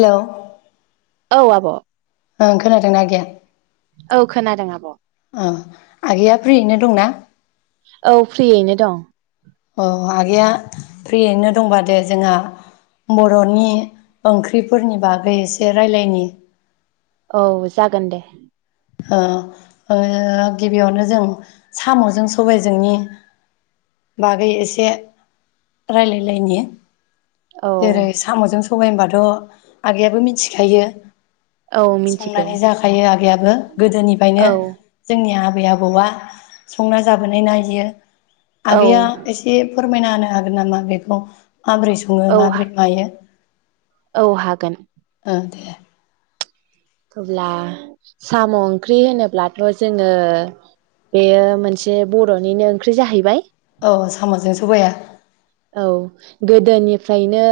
हेल' औ आब'। ओं खोनादोंना आगैया? औ खोनादों आब'। आगैया फ्रियैनो दंना? औ फ्रियैनो दं। औ आगैया फ्रियैनो दंबा दे जोंहा बर'नि ओंख्रिफोरनि बागै एसे रायज्लायनि। औ जागोन दे। ओ ओ गिबियावनो जों साम'जों सबायजोंनि बागै एसे रायज्लायलायनायनि। औ जेरै साम'जों स सबाय होनबाथ' आगैयाबो मिथिखायो? औ मिथिगौ संनानै जाखायो आ गैयाबो गोदोनिफ्रायनो औ जोंनि आ आबै आबौआ संना जाबोनाय ना इयो। औ आगैया एसे फोरमायना होनो हागोन नामा? आगै औ माबोरै सङो औ माबोरै मायो। औ हागोन। ओ दे अब्ला साम' ओंख्रि होनोब्लाथ' जोंङो बेयो मोनसे बर'निनो ओंख्रि जाहैबाय। अ साम'जों सबाया औ गोदोनिफ्रायनो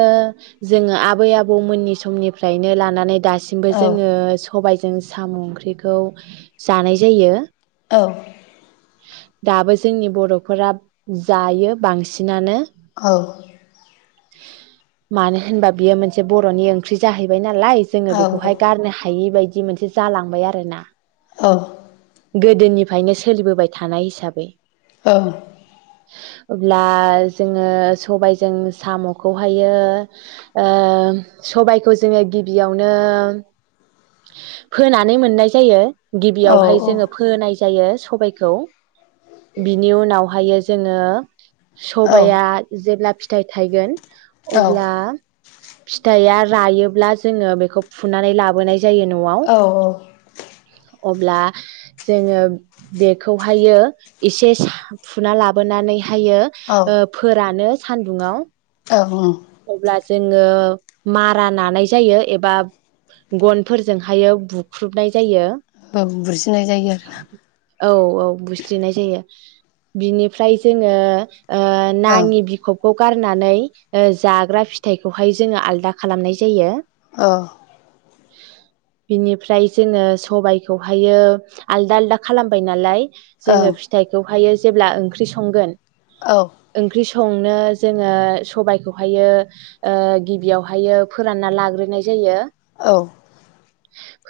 जोंङो आबै आबौमोननि समनिफ्रायनो लानानै दासिम सिमबो औ जोंङो सबाय जों साम' ओंख्रिखौ जानाय जायो। औ। दाबो जोंनि बर'फोरा जायो बांसिनानो। औ। मानो होनबा बियो मोनसे बर'नि ओंख्रि जाहैबाय नालाय जोङो औ बेखौहाय गारनो हायै बायदि बिदि मोनसे जालांबाय आरो ना। अ' गोदोनिफायनो सोलिबोबाय थानाय हिसाबै। ओं। अब्ला जोङो सबायाइजों साम'खौहायो ओ सबायाइखौ जोङो गिबियावनो फोनानै मोननाय जायो। गिबियावहाय स औ जोङो फोनाय जायो। सबायखौ बिनि उनावहायो जोङो सबाइया जेब्ला फि थाइ थाइगोन। अब्ला फिथाइआ रायोब्ला जोङो बेखौ फुनानै लाबोनाय जायो न'आव। औ अब्ला जोङो बेखौहायो एसे सा-फुना लाबोनानै थायो औ ओ फोरानो। सान्दुङाव औ ओं। जोङो मारा नानाय जायो एबा गनफोरजोंहायो बुख्रुबनाय जायो। बुजिनाय जायो औ औ बुस्रिनाय जायो। बिनिफ्राय जोङो ओ आरो नाङि बिख'ब खौ गारनानै ओ जाग्रा फिथाइखौहाय जोङो आलदा खालामनाय जायो। ओ। बिनिफ्राय जोङो सबायखौहायो आलदा आलदा खालामबाय नालाय औ जोङो फिथाइखौहायो जेब्ला ओंख्रि संगोन ओं ओंख्रि स संनो जोङो सबाय खौहायो ओ गिबियावनो फोरानना लाग्रोनाय जायो। औ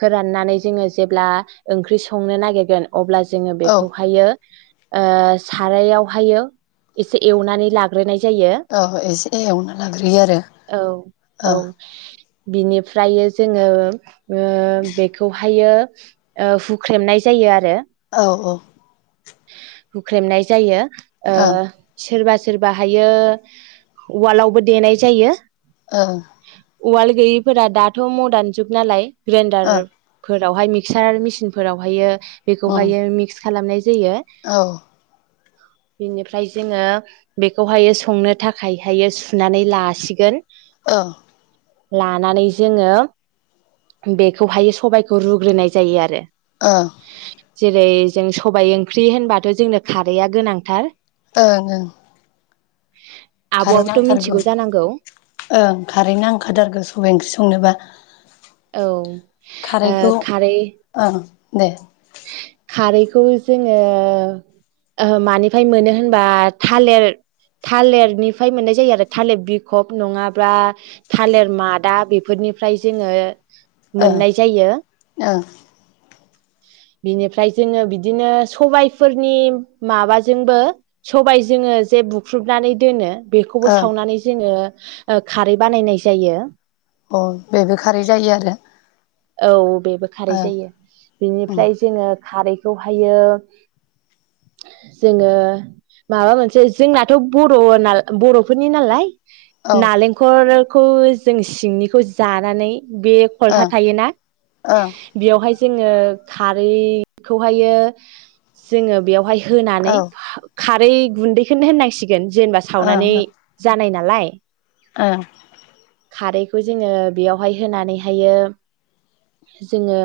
फोराननानै जोङो जेब्ला ओंख्रि संनो नागिरगोन अब्ला जोङो औ बेखौहायो। ओ सारायावहायो एसे एवनानै लाग्रोनाय जायो औ इसे एवना लाग्रोयो आरो औ औ ओ बिनिफ्रायो जोङो ओ बेखौहायो ओ हुख्रेमनाय जायो आरो अ अ हुख्रेमनाय जायो। ओ औ सोरबास सोरबाहायो उवालावबो देनाय जायो। ओ उवाल गैयैफोरा दाथ' मदान जुग नालाय। ओं ग्रेन्डारफोर फोरावहाय मिक्सार मेसिनफोरावहायो ओं उम बेखौहायो मिक्स खालामनायज जायो। औ बेनिफ्राय जोङो बेखौहाय संनो थाखायहायो सुनानै लासिगोन। ओ लानानै जोङो बेखौहाय सबायखौ रुग्रोनाय जायो आरो ओं जेरै जोंस सबाइ ओंख्रि होनबाथ' जोंनो खारैया गोनांथार। ओंं ओं खारै आब'आबोथ' नांथारगौ मिथिगौ जानांगौ ओं खारै नांखाथारगौ सबाइ ओंख्रि संनोबा। औ खारैखौ खारै ओं दे। खारैखौ जोङो ओ मानिफ्राय मोनो होनबा थालिर थालिरनिफ्राय मोननाय जायो आरो थालिर बिखब नङाब्ला थालिर मादा बेफोरनिफ्राय जोङो ओं मोननाय जायो। ओं बिनिफ्राय जोङो बिदिनो सबाइफोरनि माबाजोंबो सबाइ जोङो जे बुख्रुबनानै दोनो। बेखौबो ओं सावनानै जोङो ओ खारै बानायनाय जायो। अ बेबो खारै जायो आरो औ बेबो खारै ओं जायो उम बिनिफ्राय जोङो खारैखौहायो जोङो माबा मोनसे जोंनाथ' बर'ना बर'फोरनि नालाय। औ नालेंखर खौ जों सिंनिखौ जानानै बे खलथा ओं थायोना? ओं बेयावहाय जोङो खारैखौहायो जोङो बेयावहाय औ होनानै ओं खारै गुन्दैखौनो होननांसिग गोन जेनबा सावनानै जानाय ना लाय ओ खारैखौ जोङो बेयावहाय होनानैहायो जोङो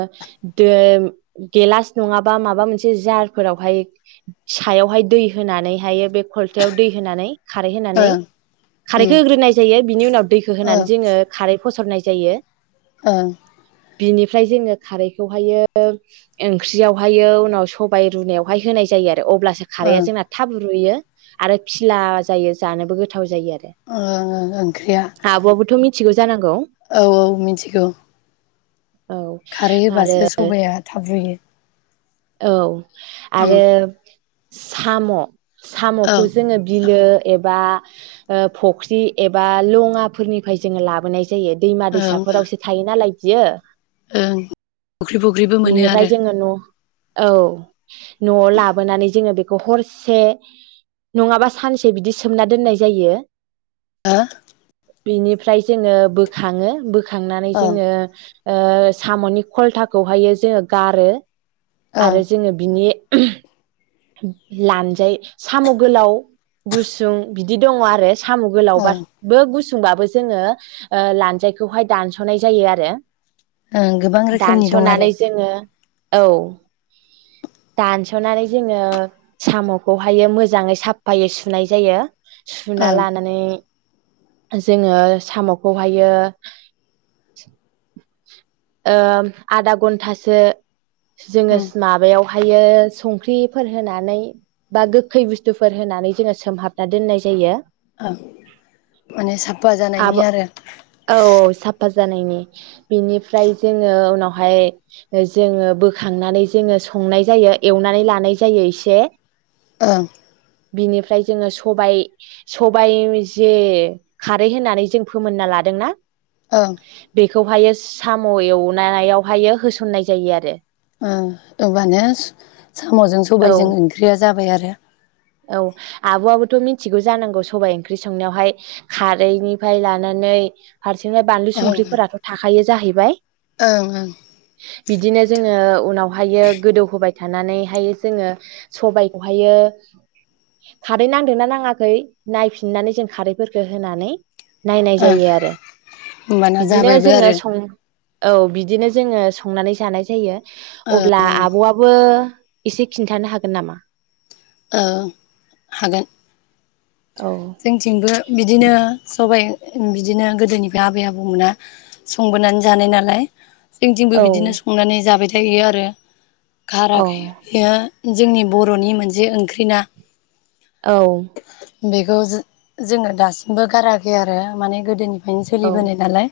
दैम गेलास नङाबा माबा मोनसे जारफोरावहाय सायावहाय दै होनानै हायो बे खलथायाव दै होनानै खारै होनानै ओं उम खारैखौ होग्रोनाय जायो बिनि उनाव दैखौ होनानै ओं जोङो खारै फसरनाय जायो। ओं बिनिफ्राय जोङो खारैखौहायो ओंख्रियावहायो उनाव सबायाइ रुनायावहाय होनाय जायो आर रो अब्लासो खारैआ ओं जोंना थाब रुयो। आरो फिला जायो जानोबो गोथाव जा ओं ओं ओं ओंख्रिया आब'आबोथ' मिथिगौ जानांगौ औ औ मिथिगौ। औ खारै आरो होबासो सबाया थाबरुयो। औ आरो साम' औ साम'खौ जोङो बिलो एबा ओ फख्रि एबा लङाफोरनिफ्राय जोङो लाबोनाय जा जायो दैमा ओं ओं दैसाफोरावसो थायो नालाय बियो ओं फख्रि फख्रिबो मोनो बिनिफ्राय आरो? जोङो न' औ नआव लाबोनानै जोङो बे हरसे नङाबा सानसे बिदि सोमना दोननाय जायो ओ बिनिफ्राय जोङो बोखाङो बो थांनानै ओं जोङो ओ सामनि खलथाखौहायो जोङो गारो ओं आरो जोङो बिनि लानजाय साम गोलाव गुसुं बिदि दङ आरो साम गोलाव ओं बाबो गुस सुंबाबो जोङो लानजायखौहाय दानसनाय जायो आरो ओं गोबां रोखोमनि दं आरो दानस'नानै जोङो औ दानसनानै जोङो साम'खौहाय मोजाङै साफायै सुनाय जायो सुना ओं लानानै जोङो साम'खौहायो ओ आधा घन्टासो जोङो ओं माबायाव ओमफायो संख्रिफोर होनानै बा गोखै बुस्थुफोर होनानै जोङो सोमहाबना दोननाय जायो ओ माने साफा आब जानायनि आरो औ साफा जानायनि बिनिफ्राय जोङो उनावहाय जोङो बोखांनानै जोङो संनाय जायो एवनानै लानाय जायो एसे ओं बिनिफ्राय जोङो सबाय सबाय जे खारै होनानै जों फोमोनना लादोंना ओं बेखौहायो साम' एवनायावहायो होसननाय जायो आरो ओं होमबानो साम'जों औ सबायजों ओंख्रिया जाबाय आरो औ आब आबो थ' मिथिगौ जानांगौ सबाइ ओंख्रि संनायावहाय खारैनिफ्राय लानानै फारसेनिफ्राय बानलु ओं सुंख्रिफोराथ थाखायो जाहैबाय ओं ओं बिदिनो जोङो उनाव ओमफायो गोदौ होबाय थानानैहाय जोङो सबायखौहायो खारै नांदोंना नाङाखै नायफिननानै जों खारैफोरखौ होनानै नायनाय ओं जायो आरो होमबाना बिदिनो जाबायबो जोङो आरो सं औ बिदिनो जोङो संनानै जानाय जायो ओं अब्ला आबआबो एसे खिन्थानो हागोन नामा ओं हागोन औ जोंथिंबो बिदिनो सबाय ओम बिदिनो गोदोनिफ्राय आबै आबौमोना संबोनानै जानाय नालाय जोंथिंबो औ बिदिनो संनानै जाबाय थ थायो आरो औ [unintelligible] जोंनि बरनि मोनस जे ओंख्रि ना औ बेखौ जो-जोङो दासिमबो गाराखै आरो माने गोदोनिफ फायनो औ सोलिबोनाय नालाय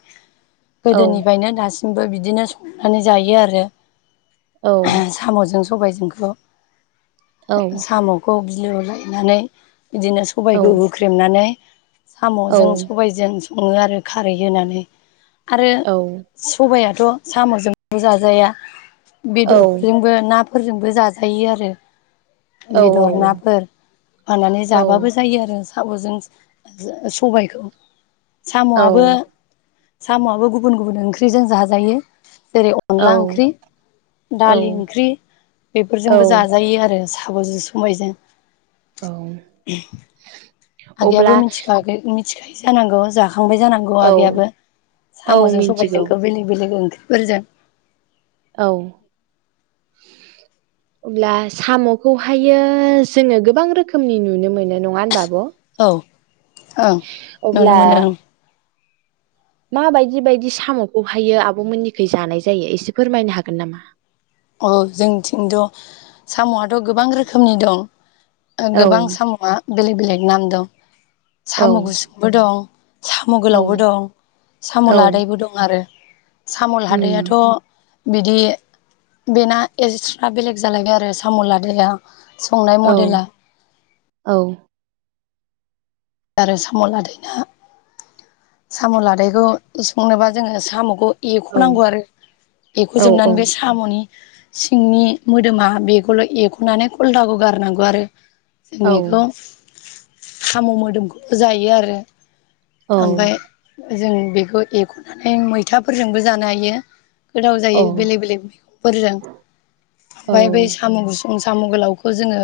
औ गोदोनिफ्रायनो दासि मफ्राय बिदिनो संनानै जायो आरो औ सामजों सं सबायाइजोंखौ औ सामखौ बि बिलोआव लायनानै बिदिनो सबायखौ बुख्रेमनानै सामजों सबायजों सङो आरो खारै होनानै आरो औ सबाया थ' सामजोंल' जाजाया औ बेदरफोरजोंबो नाफ फोरजोंबो जाजायो आरो औ बेदर नाफोर होनानै औ जाबाबो जायो आरो सम'जों सबायखौ औ सामआबो सामआबो गुबुन गुबुन ओंख्रिजों जाजायो जेरै अनला ओंख्रि दालि ओंख्रि बेफोरजोंबो जाजायो आरो सा साम'जों समायजों औ आगैयाबो अब्ला मिथिखागो मिथिखायो जानांगौ जा खांबाय जानांगौ औ आगैयाबो औ सामजों मिन्थिगौ सबायजोंखौ बेलेग बेलेग ओंख्रि बुरजा औ अब्ला साम'खौहायो जोङो गोबां रोखोमनि नुनो मोनो नङा होनबा आब' अ ओं नुनो अब्ला मोनो ओं माबायदि बायदि साम'खौहाययो आब' मोननिखै जानाय जायो एसे फोरमायनो हागोन नामा? औ जोंथिंथ' साम'आथ' गोबां रोखोमनि दं। ओ औ गोबां साम'आ बेलेग बेलेग नाम दं। औ साम' गुसुंबो दं। साम' औ गोलावबो दं, साम' औ लादायबो दं आरो। उम साम'लाहादैयाथ' बिदि बेना एक्सट्रा बेलेग जालायबाय आरो साम' लादाया संनाय औ मडेला। औ आरो साम' लादायना साम' लादायखौ संनोबा जोङो साम'खौ औ एख'नांगौ आरो औ औ एख'जोबनानै बे साम'नि सिंनि मोदोमा बेखौल' एख'नानै खलथाखौ गारनांगौ आरो। जोंनिखौ साम' मोदोमखौबो जायो आरो। औ ओमफाय जों बेखौ एख'नानै मैथाफोरजोंबो जानो हायो। गोथाव औ जायो बेलेग बेलेग मैगंफोरजों ओमफाय बे औ साम'गुसुं साम' गोलावखौ जोंङो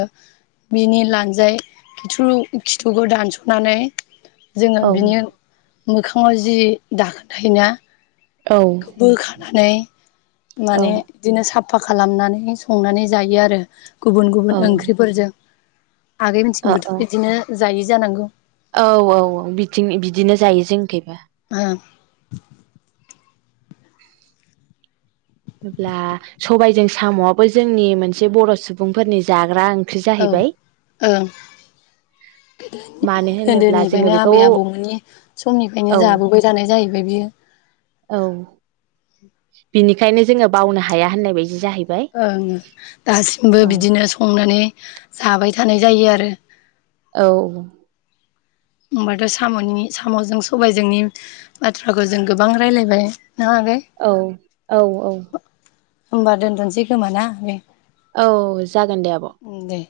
बिनि लानजाय खिथ्रु खिथुखौ दानस'नानै जोंङो औ बिनि मोखाङाव जि दाखोन थायोना औ नै औ ओ माने बिदिनो साफ फा खालामनानै संनानै जायो आरो। गुबुन गुबुन ओ ओंख्रिफोरजों। आगै मिथिंबोथ' बिदिनो जायि जानांगौ। औ औ औ बिथिं बिदिनो जायो जोंनिखोयबो। ओं अब्ला सबायजों साम'आबो जोंनि मोनसे बर' सुबुंफोरनि जाग्रा ओंख औ ओं गोदोनि मानो ओं होनोब्ला जोङो गोदोनिफायनो बेखौ आबै आबौमोननि समनिफायनो औ जाबोबाय थानाय जाहैबाय बियो। औ बिनिखायनो जोंङो बावनो हाया होननाय बायदि जाहैबाय ओं दासिमबो औ बिदिनो संनानै जाबाय थानाय जायो आरो। औ‌ होमबाथ' साम'नि साम'जों सबायजोंनि बाथ्राखौ जों गोबां राय्लायबाय। औ औ औ। होमबा दोनथनसै खोमा ना आ औ जागोन दे आब'। दे